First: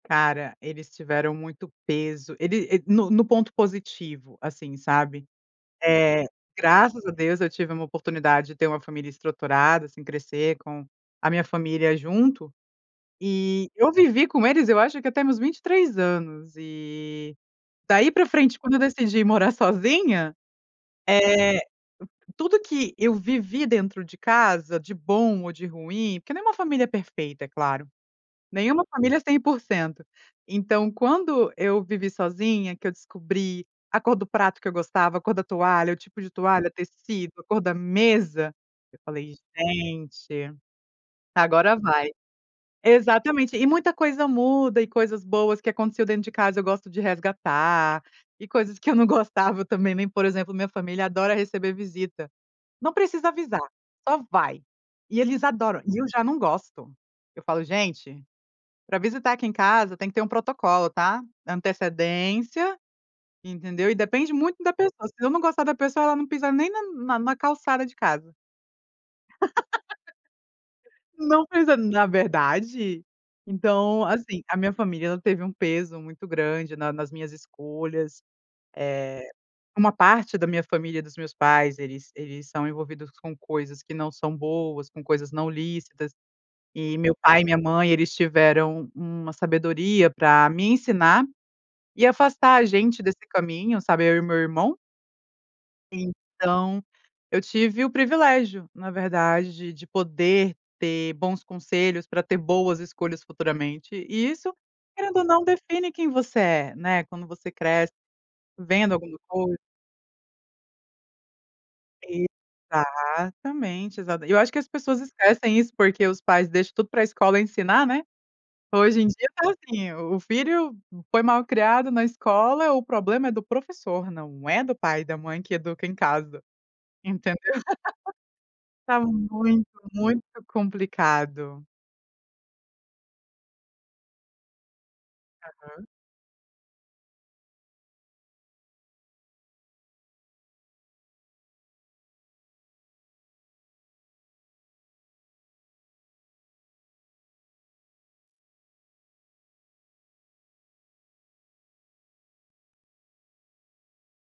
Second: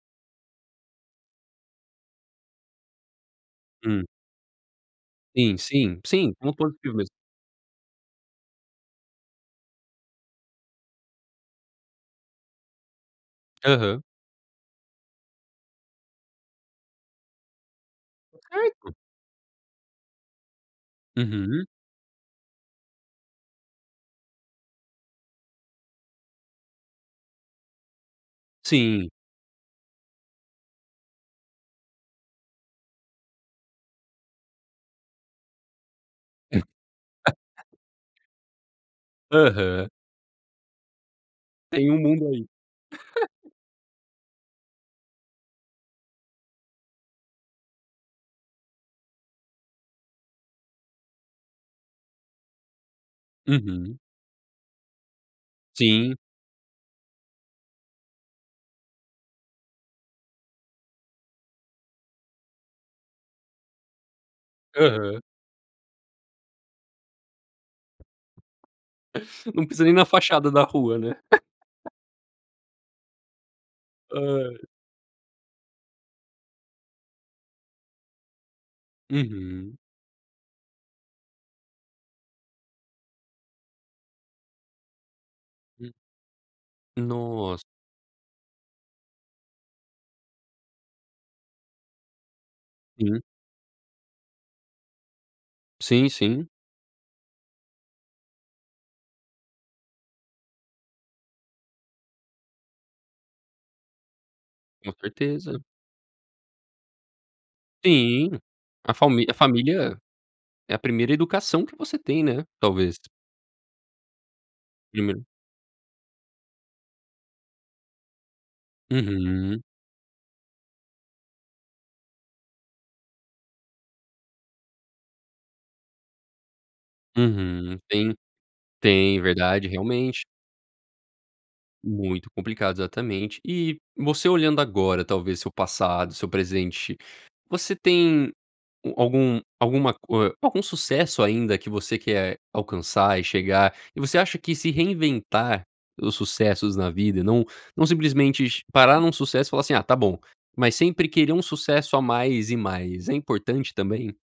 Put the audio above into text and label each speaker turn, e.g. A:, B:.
A: Cara, eles tiveram muito peso, ele e no no ponto
B: Hum.
A: positivo, assim, sabe.
B: Sim, sim,
A: Eh,
B: sim. Muito positivo
A: graças
B: isso.
A: a Deus, eu tive uma oportunidade de ter uma família estruturada, assim, crescer com a minha família junto. E eu
B: Aham.
A: vivi com eles, eu acho que até meus 23 anos, e, daí, para frente
B: É,
A: quando eu
B: então.
A: decidi ir morar sozinha, eh,
B: Uhum.
A: tudo que eu vivi dentro de casa, de bom ou de ruim, porque não é uma família perfeita, é claro. Nenhuma
B: Sim.
A: família é 100%. Então, quando eu vivi sozinha, que eu descobri a cor do prato que eu gostava, a cor da toalha, o tipo de toalha, tecido, a cor da mesa, eu falei:
B: Aham.
A: "Gente, agora
B: Tem um
A: vai."
B: mundo aí.
A: Exatamente, e muita coisa muda e coisas boas que aconteceu dentro de casa, gosto de resgatar, e coisas que eu não gostava, eu também nem por exemplo, minha família adora receber visita. Não precisa avisar,
B: Uhum.
A: só vai, e eles adoram. E eu
B: Sim.
A: já não gosto. Eu falo: "Gente, para visitar aqui em casa tem que ter um protocolo, tá, antecedência, entendeu." E depende muito da pessoa, se
B: Aham.
A: eu não gostar da pessoa, ela não pisa nem na na na calçada de casa.
B: Não pisa nem na fachada da rua, né.
A: Não pisa na verdade. Então, assim, a
B: Ai.
A: minha família ela teve um peso muito grande na nas minhas escolhas.
B: Uhum.
A: Eh, uma parte da minha família dos meus pais, eles eles são envolvidos com coisas que não são boas, com coisas não
B: Hum.
A: lícitas, e meu pai e minha
B: Nossa.
A: mãe eles tiveram uma sabedoria para me ensinar, e afastar a gente desse
B: Hum.
A: caminho, sabe eu e meu irmão.
B: Sim, sim.
A: Então, eu tive o privilégio, na verdade, de poder ter bons conselhos para ter boas escolhas futuramente, e isso,
B: Com
A: querendo ou não
B: certeza.
A: define quem você é, né, quando você cresce,
B: Sim. A
A: vendo alguma
B: falmi a
A: coisa
B: família é a 1º educação que você tem, né, talvez.
A: Exatamente, exato. E eu acho que as pessoas
B: Número.
A: esquecem isso, porque os pais deixam tudo para escola ensinar, né. Hoje em dia está
B: Uhum.
A: assim, o filho foi mal criado na escola, o problema é do professor, não é do pai e da mãe que educa em casa, entendeu.
B: Uhum. Tem
A: Tá
B: tem,
A: muito,
B: verdade,
A: muito
B: realmente.
A: complicado.
B: Muito complicado, exatamente E. você olhando agora, talvez, seu
A: Aham.
B: passado seu presente você tem al algum alguma co hã, algum sucesso ainda que você quer alcançar e chegar? E você acha que se reinventar os sucessos na vida, não não simplesmente parar em um sucesso e falar, assim: "Ah, tá bom." Mas, sempre querer um sucesso a mais, e mais, é importante, também?